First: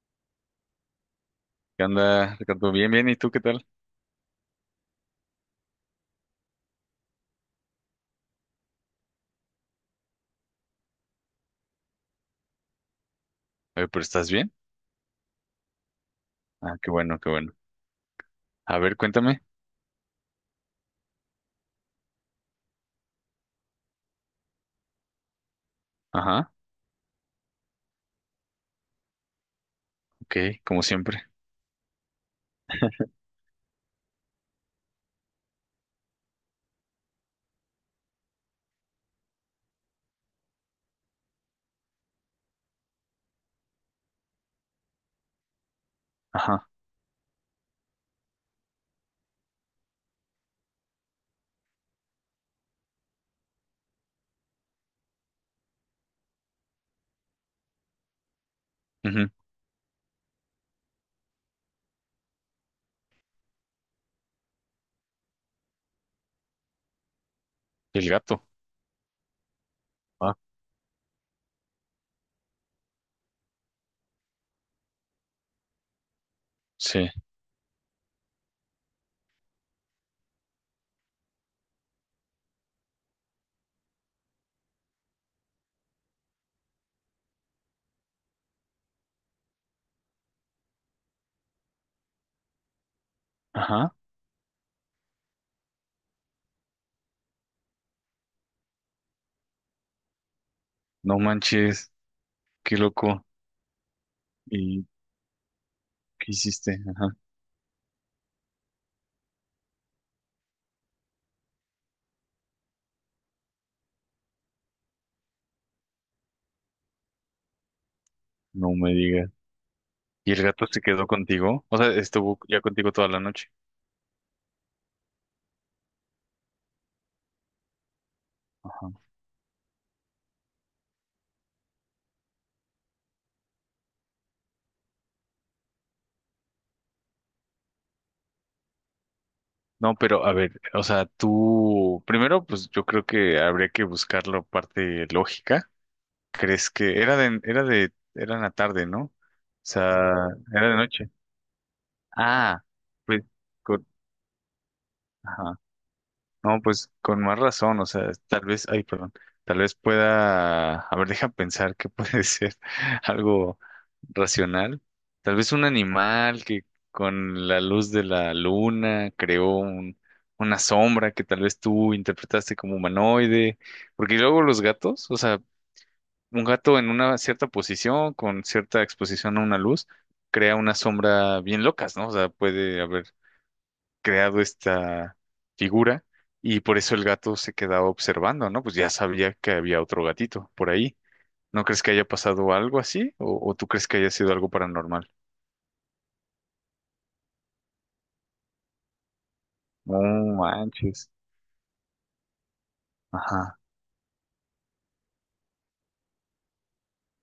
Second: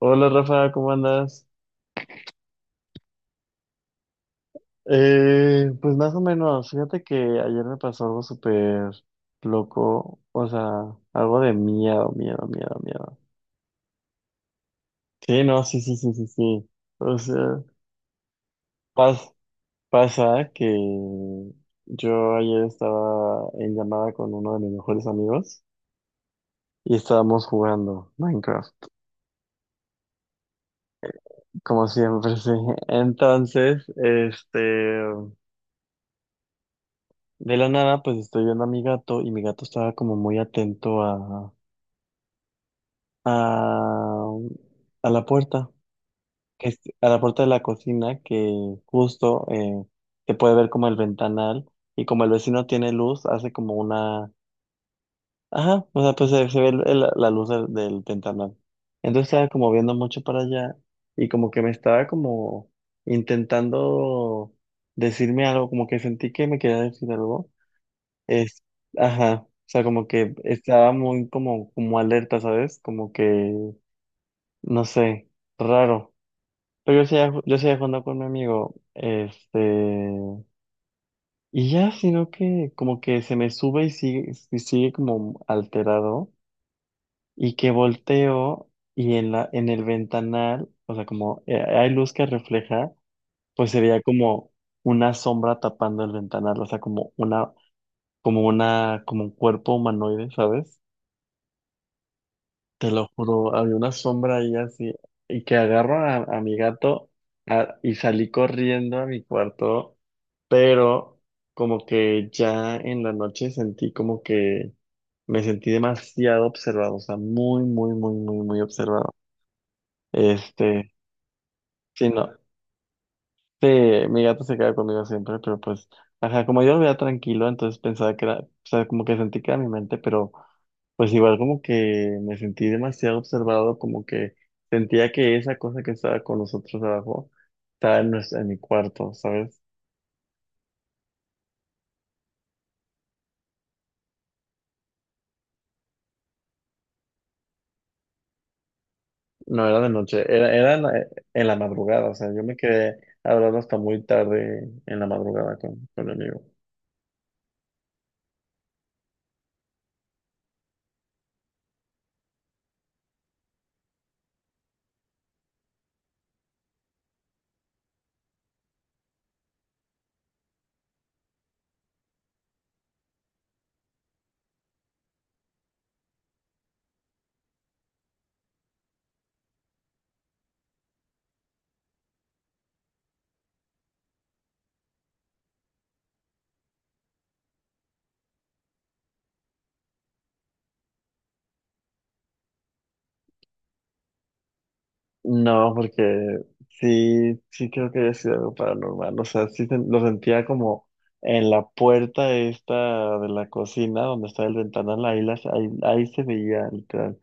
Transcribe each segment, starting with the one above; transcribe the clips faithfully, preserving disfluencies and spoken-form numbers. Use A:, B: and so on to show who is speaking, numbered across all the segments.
A: Hola Rafa, ¿cómo andas?
B: ¿Qué onda, Ricardo? Bien, bien, ¿y tú qué tal?
A: Eh, pues más o menos, fíjate que ayer me pasó algo súper loco, o sea, algo de miedo, miedo, miedo, miedo.
B: Oye, pero ¿estás bien?
A: Sí, no, sí, sí, sí, sí, sí.
B: Ah, qué
A: O
B: bueno, qué bueno.
A: sea,
B: A ver,
A: pas-
B: cuéntame.
A: pasa que yo ayer estaba en llamada con uno de mis mejores amigos
B: Ajá,
A: y estábamos jugando Minecraft,
B: ok, como siempre.
A: como siempre, sí. Entonces, este, de la nada, pues estoy viendo a mi gato y mi gato estaba como muy atento a a, a la puerta,
B: Ajá,
A: que es- a la puerta de la cocina, que justo eh, se puede ver como el ventanal y como el vecino tiene luz, hace como una... Ajá, o sea, pues se, se ve el- el- la luz del, del ventanal. Entonces
B: ujú.
A: estaba como viendo mucho para allá y como que me estaba como intentando decirme algo, como que sentí que me quería decir algo.
B: El gato.
A: Es, ajá, o sea, como que
B: Ah,
A: estaba muy como, como alerta, ¿sabes? Como que no sé, raro. Pero yo
B: sí.
A: seguía, ju- yo seguía jugando con mi amigo. Este. Y ya, sino que como que se me sube y sigue, y sigue como alterado. Y que volteo y en la, en el ventanal, o sea, como eh, hay luz que refleja, pues se
B: Ajá,
A: veía como una sombra tapando el ventanal, o sea, como una, como una, como un cuerpo humanoide, ¿sabes?
B: no manches, qué
A: Te lo
B: loco.
A: juro, había una sombra ahí
B: ¿Y
A: así, y que agarro a,
B: qué
A: a mi
B: hiciste?
A: gato
B: Ajá,
A: a- y salí corriendo a mi cuarto, pero como que ya en la noche sentí como que me sentí demasiado observado, o sea, muy, muy, muy, muy, muy
B: no me
A: observado.
B: digas. ¿Y el gato se
A: Este,
B: quedó contigo? O sea,
A: sí, no,
B: ¿estuvo ya contigo toda la noche?
A: sí, mi gato se queda conmigo siempre, pero pues, ajá, como yo lo veía tranquilo, entonces pensaba que era, o sea,
B: Ajá.
A: como que sentí que era mi mente, pero pues igual como que me sentí demasiado observado, como que sentía que esa cosa que estaba con nosotros abajo estaba en, nues- en mi cuarto, ¿sabes?
B: No, pero a ver, o sea, tú, primero, pues yo creo que habría que buscar la parte lógica. ¿Crees que era de, era de, era en la tarde, ¿no? O
A: No era de
B: sea,
A: noche, era,
B: era
A: era
B: de
A: en la,
B: noche.
A: en la madrugada, o sea, yo me
B: Ah,
A: quedé
B: pues
A: hablando hasta
B: con,
A: muy tarde en la madrugada
B: ajá.
A: con, con mi amigo.
B: No, pues con más razón, o sea, tal vez, ay, perdón, tal vez pueda, a ver, deja pensar que puede ser algo racional. Tal vez un animal que con la luz de la luna creó un- una sombra que tal vez tú interpretaste como humanoide, porque luego los gatos, o sea, un gato en una cierta posición, con cierta exposición a una luz, crea unas sombras bien locas, ¿no? O sea, puede haber creado esta figura y por eso el gato se quedaba observando, ¿no? Pues ya sabía que había otro gatito por ahí. ¿No crees que haya pasado algo así? ¿O, o tú crees que haya sido algo paranormal?
A: No, porque sí, sí creo que haya sido algo paranormal. O sea, sí sen- lo
B: No
A: sentía como
B: manches.
A: en la puerta esta de la
B: Ajá.
A: cocina, donde está el ventanal, ahí, las, ahí, ahí se veía literal.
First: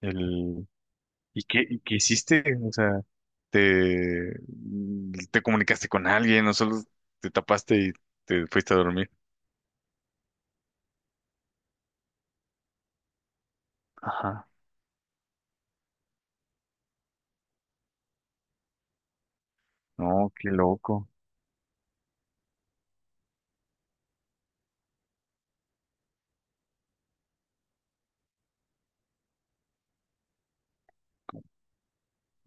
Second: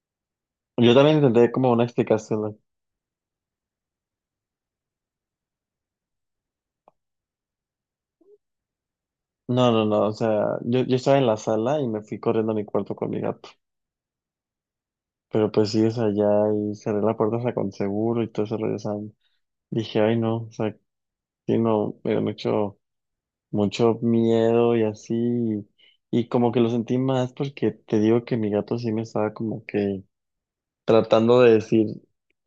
B: El...
A: Yo también
B: ¿Y
A: intenté
B: qué,
A: como
B: y
A: una
B: qué hiciste?
A: explicación.
B: O sea, ¿te, te comunicaste con alguien o solo te tapaste y te fuiste a dormir?
A: No, no, no, no, o sea, yo, yo estaba en la sala y me fui corriendo a mi cuarto con mi gato.
B: Ajá.
A: Pero pues sí, o sea, ya y cerré la puerta, o sea, con seguro y todo eso regresando. Dije, ay
B: No,
A: no,
B: qué
A: o sea,
B: loco.
A: sí, no, me han hecho mucho miedo y así, y, y como que lo sentí más porque te digo que mi gato sí me estaba como que tratando de decir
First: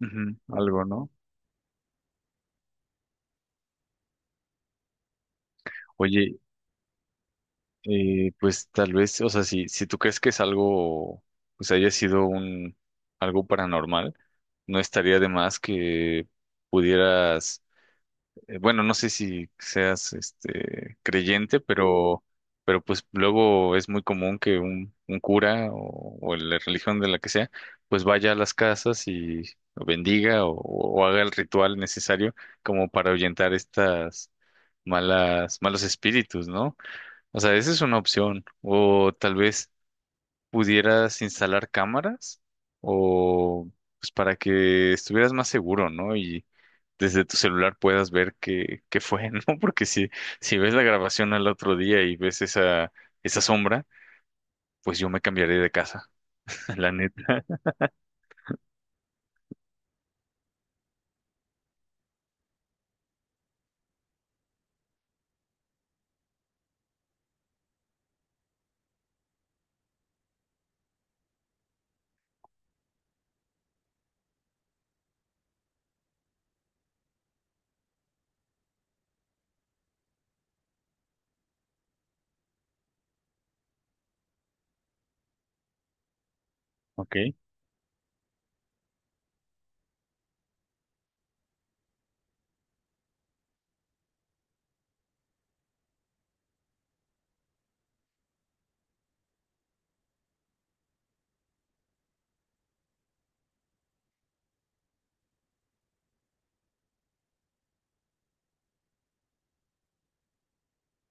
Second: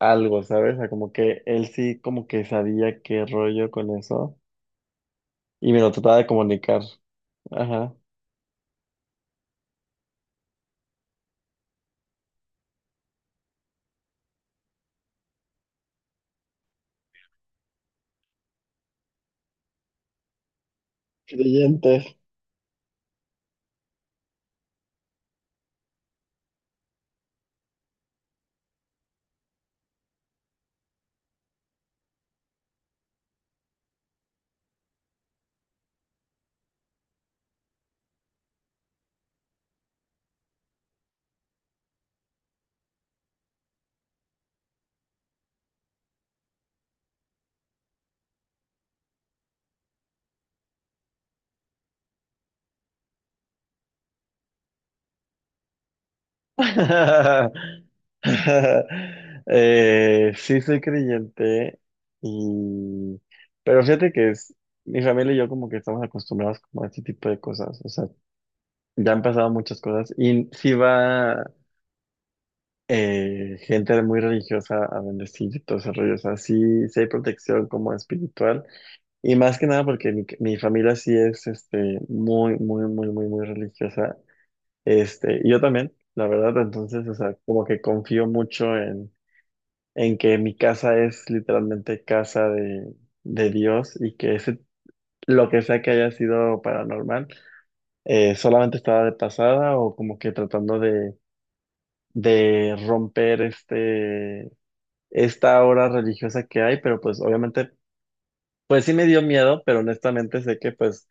B: Ujú,
A: ¿sabes? O
B: algo,
A: sea,
B: ¿no?
A: como que él sí como que sabía qué rollo con eso y me lo trataba de
B: Oye,
A: comunicar. Ajá.
B: eh, pues tal vez, o sea, si, si tú crees que es algo, pues haya sido un algo paranormal, no estaría de más que pudieras, eh, bueno, no sé si seas este creyente,
A: Creyente.
B: pero, pero pues luego es muy común que un, un cura o, o la religión de la que sea, pues vaya a las casas y bendiga o, o haga el ritual necesario como para ahuyentar estas malas, malos espíritus, ¿no? O sea, esa es una opción. O tal vez pudieras instalar cámaras o pues para que estuvieras más seguro, ¿no? Y desde tu celular puedas ver qué, qué fue, ¿no? Porque si, si ves la grabación al otro día y ves esa, esa sombra, pues yo me cambiaré de casa, la neta.
A: Eh, sí soy creyente y... Pero fíjate que es... Mi familia y yo como que estamos acostumbrados como a este tipo de cosas. O sea, ya han pasado muchas cosas y sí va eh, gente muy religiosa a bendecir y todo ese rollo. O sea, sí, sí hay protección como espiritual y más que nada porque mi, mi familia sí es este, muy, muy, muy, muy, muy religiosa. Este, y yo también, la verdad. Entonces, o
B: Ok.
A: sea, como que confío mucho en, en que mi casa es literalmente casa de, de Dios y que ese, lo que sea que haya sido paranormal eh, solamente estaba de pasada o como que tratando de de romper este, esta hora religiosa que hay, pero pues obviamente, pues sí me dio miedo, pero honestamente sé que pues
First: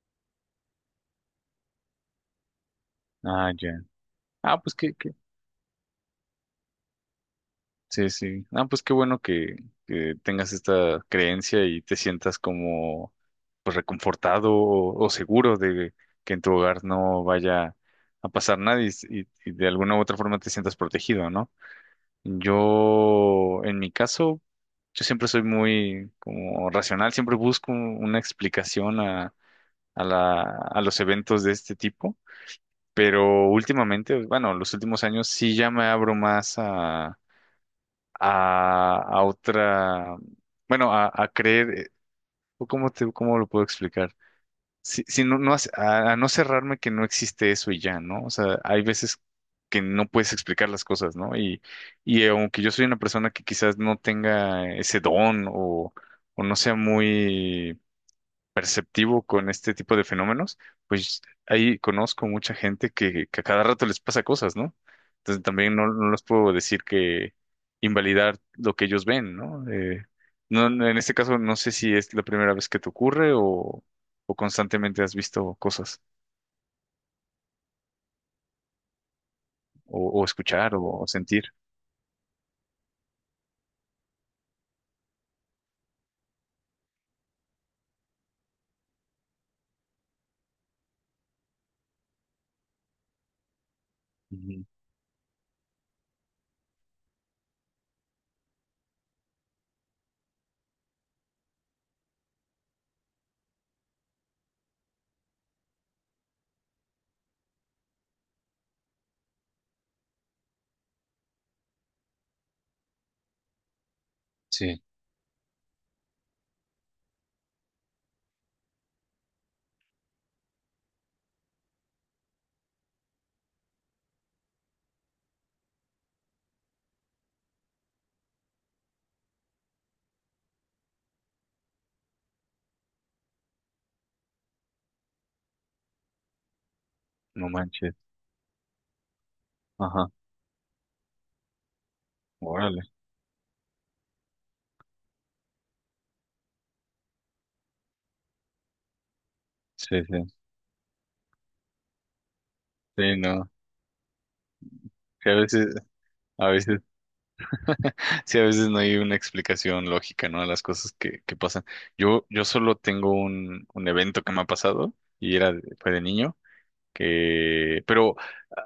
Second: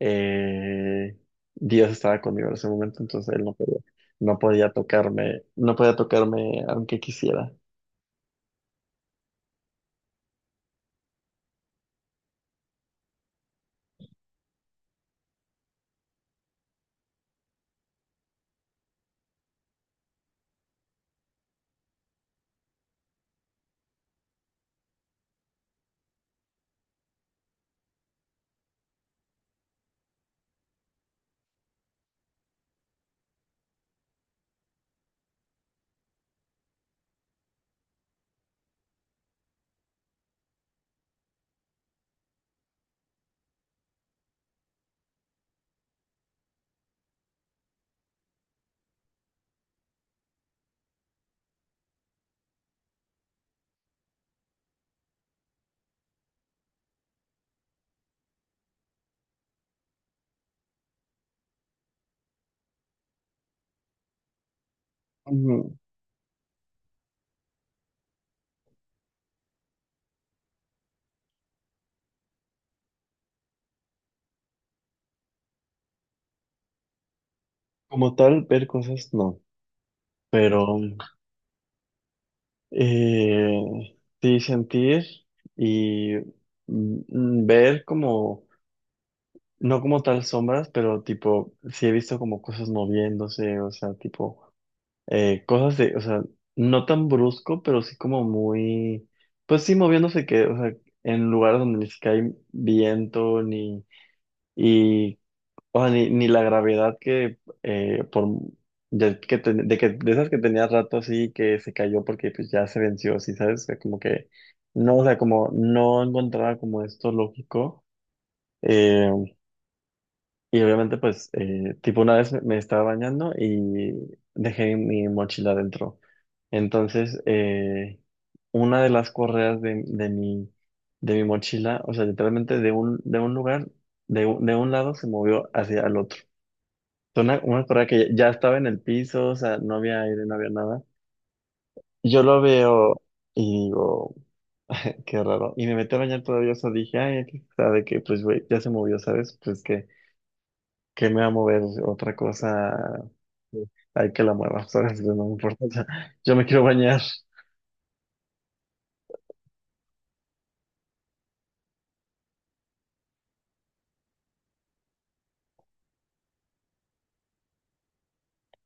A: eh, Dios estaba conmigo en ese momento, entonces él
B: Ah,
A: no podía,
B: ya.
A: no
B: Ah,
A: podía
B: pues que
A: tocarme, no podía tocarme aunque quisiera.
B: sí, sí. Ah, pues qué bueno que, que tengas esta creencia y te sientas como pues reconfortado o, o seguro de que en tu hogar no vaya a pasar nada y, y- y de alguna u otra forma te sientas protegido, ¿no? Yo, en mi caso, yo siempre soy muy como racional, siempre busco una explicación a, a la, a los eventos de este tipo, pero últimamente, bueno, los últimos años sí ya me abro más a, a otra, bueno, a, a creer, eh, o ¿cómo te, cómo lo puedo explicar? Si, si no, no, hace- a, a no cerrarme que no existe eso y ya, ¿no? O sea, hay veces que no puedes explicar las cosas, ¿no? Y, y aunque yo soy una persona que quizás no tenga ese don o, o no sea muy activo con este tipo de fenómenos, pues ahí conozco mucha gente que, que a cada rato les pasa cosas, ¿no? Entonces
A: Ujú.
B: también no, no les puedo decir que invalidar lo que ellos ven, ¿no? Eh, no, no, en este caso no sé si es la primera vez que te ocurre o, o constantemente has visto cosas
A: Como tal, ver cosas no,
B: o, o escuchar
A: pero
B: o, sentir.
A: eh, sí sentir y mm, ver como no como tal sombras, pero tipo, sí he visto como cosas moviéndose, o sea, tipo,
B: Ujú.
A: eh, cosas de, o sea, no tan brusco, pero sí como muy, pues sí moviéndose que, o sea, en lugares donde ni siquiera hay viento, ni, y, o sea, ni, ni la gravedad que, eh, por, de que, ten- de que, de esas que tenía rato así, que se cayó porque pues ya se venció, así, ¿sabes? O sea, como que,
B: Sí,
A: no, o sea, como no encontraba como esto lógico. Eh, y obviamente, pues, eh, tipo, una vez me estaba bañando y dejé mi mochila dentro. Entonces, eh, una de las correas de, de mi, de mi mochila, o sea, literalmente de un, de un lugar, de, un- de un lado se movió hacia el otro. Fue Una,
B: no
A: una correa
B: manches.
A: que ya estaba en el piso, o sea, no había
B: Ajá,
A: aire, no había nada. Yo lo
B: órale.
A: veo y digo, qué raro. Y me metí a bañar todavía, o sea, dije, ay, aquí está, de que, pues, güey, ya se movió, ¿sabes? Pues que
B: Sí, sí.
A: que me va a mover otra cosa,
B: Sí, no.
A: hay que la mueva, ¿sabes? No
B: Que
A: me
B: a
A: importa,
B: veces,
A: ya- yo me
B: a
A: quiero
B: veces
A: bañar.
B: sí, a veces no hay una explicación lógica, ¿no? A las cosas que, que pasan. Yo, yo solo tengo un, un evento que me ha pasado y era, de- fue de niño, que, pero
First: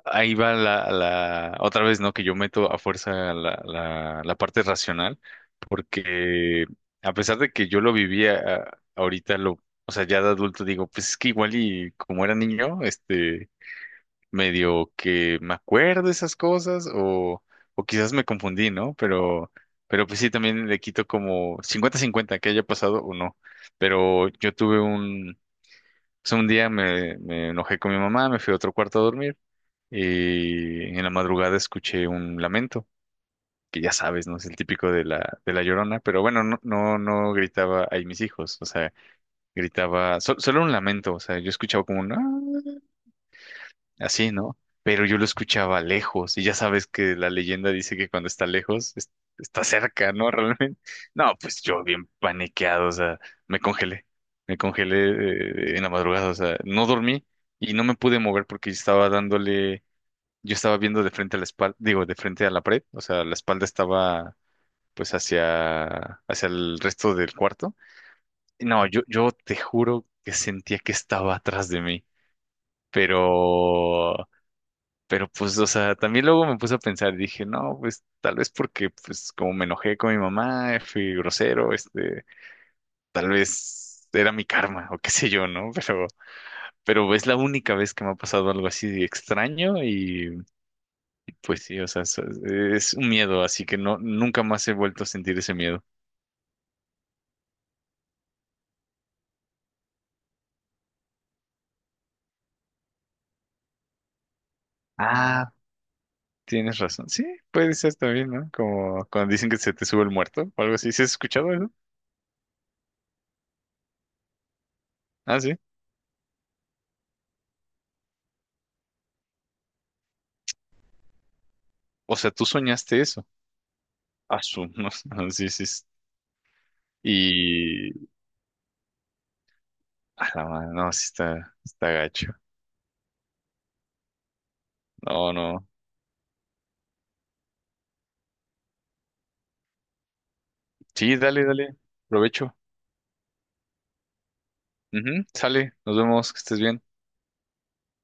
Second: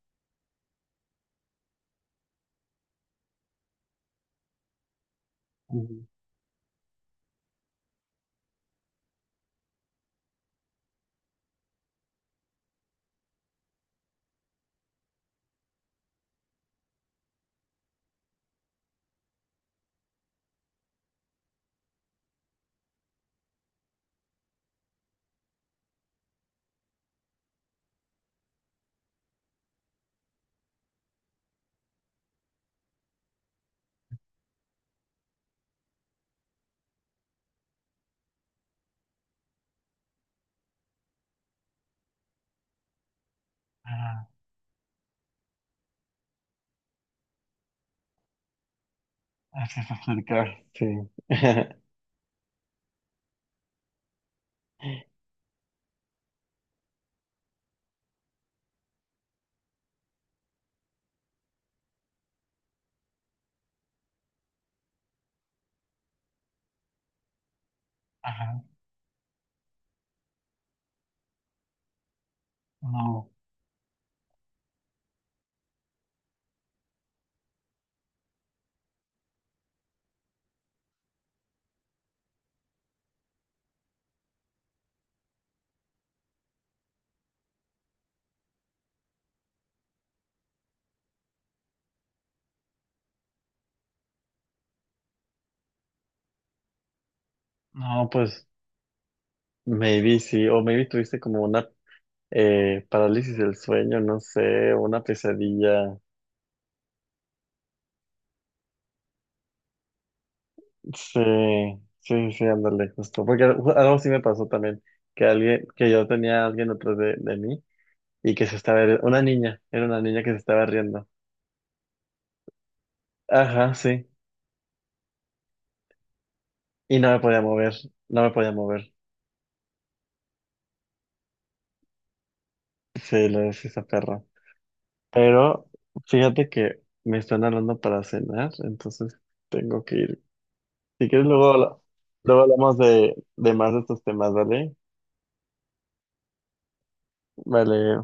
B: ahí va la, la, otra vez, ¿no? Que yo meto a fuerza la, la, la parte racional,
A: Ujú.
B: porque a pesar de que yo lo vivía a- ahorita, lo, o sea, ya de adulto digo, pues es que igual y como era niño, este, medio que me acuerdo esas cosas o, o quizás me confundí, ¿no? Pero, pero pues sí, también le quito como cincuenta cincuenta que haya pasado o no. Pero yo tuve un, pues un día me, me enojé con mi mamá, me fui a otro cuarto a dormir y en la madrugada escuché un lamento, que ya sabes, ¿no? Es el típico de la, de la Llorona, pero bueno, no, no, no gritaba ahí mis hijos, o sea, gritaba, sol- solo un lamento, o sea, yo escuchaba como un... "Ah",
A: Ah,
B: así, ¿no? Pero yo lo escuchaba lejos y ya sabes que la leyenda dice que cuando está lejos es- está
A: así es
B: cerca, ¿no?
A: acercar,
B: Realmente.
A: sí.
B: No, pues yo bien paniqueado, o sea, me congelé, me congelé, eh, en la madrugada, o sea, no dormí y no me pude mover porque yo estaba dándole, yo estaba viendo de frente a la espalda, digo, de frente a la pared, o sea, la espalda estaba pues hacia, hacia el resto del cuarto.
A: Ajá,
B: Y no, yo, yo te juro que sentía que estaba atrás de mí,
A: no,
B: pero pero pues, o sea, también luego me puse a pensar dije, no, pues tal vez porque, pues como me enojé con mi mamá, fui grosero, este, tal vez era mi karma o qué sé yo, ¿no? Pero, pero es la única vez que me ha pasado algo así de extraño y pues sí, o sea, so- es un miedo, así que no, nunca más he vuelto a sentir ese miedo.
A: no, pues, maybe sí, o maybe tuviste como una eh, parálisis del sueño, no sé, una
B: Ah,
A: pesadilla.
B: tienes razón. Sí, puede ser también, ¿no? Como cuando dicen que se te sube el muerto o algo así. ¿Sí has
A: Sí,
B: escuchado eso?
A: sí, sí, ándale, justo. Porque algo algo sí me pasó también, que
B: Ah, sí.
A: alguien, que yo tenía a alguien atrás de, de mí y que se estaba, ri- una niña, era una niña que se estaba riendo.
B: O sea, tú soñaste eso.
A: Ajá, sí.
B: Ah, su- no, sí, sí,
A: Y no me podía mover,
B: y
A: no me podía mover.
B: a la mano, no, sí está, está gacho.
A: Sí, lo decía esa perra.
B: No, no.
A: Pero fíjate que me están hablando para cenar, entonces tengo que ir. Si
B: Sí,
A: quieres,
B: dale,
A: luego, habla-
B: dale.
A: luego
B: Provecho.
A: hablamos de, de más de estos temas, ¿vale?
B: Ujú, sale, nos vemos, que estés bien.
A: Vale.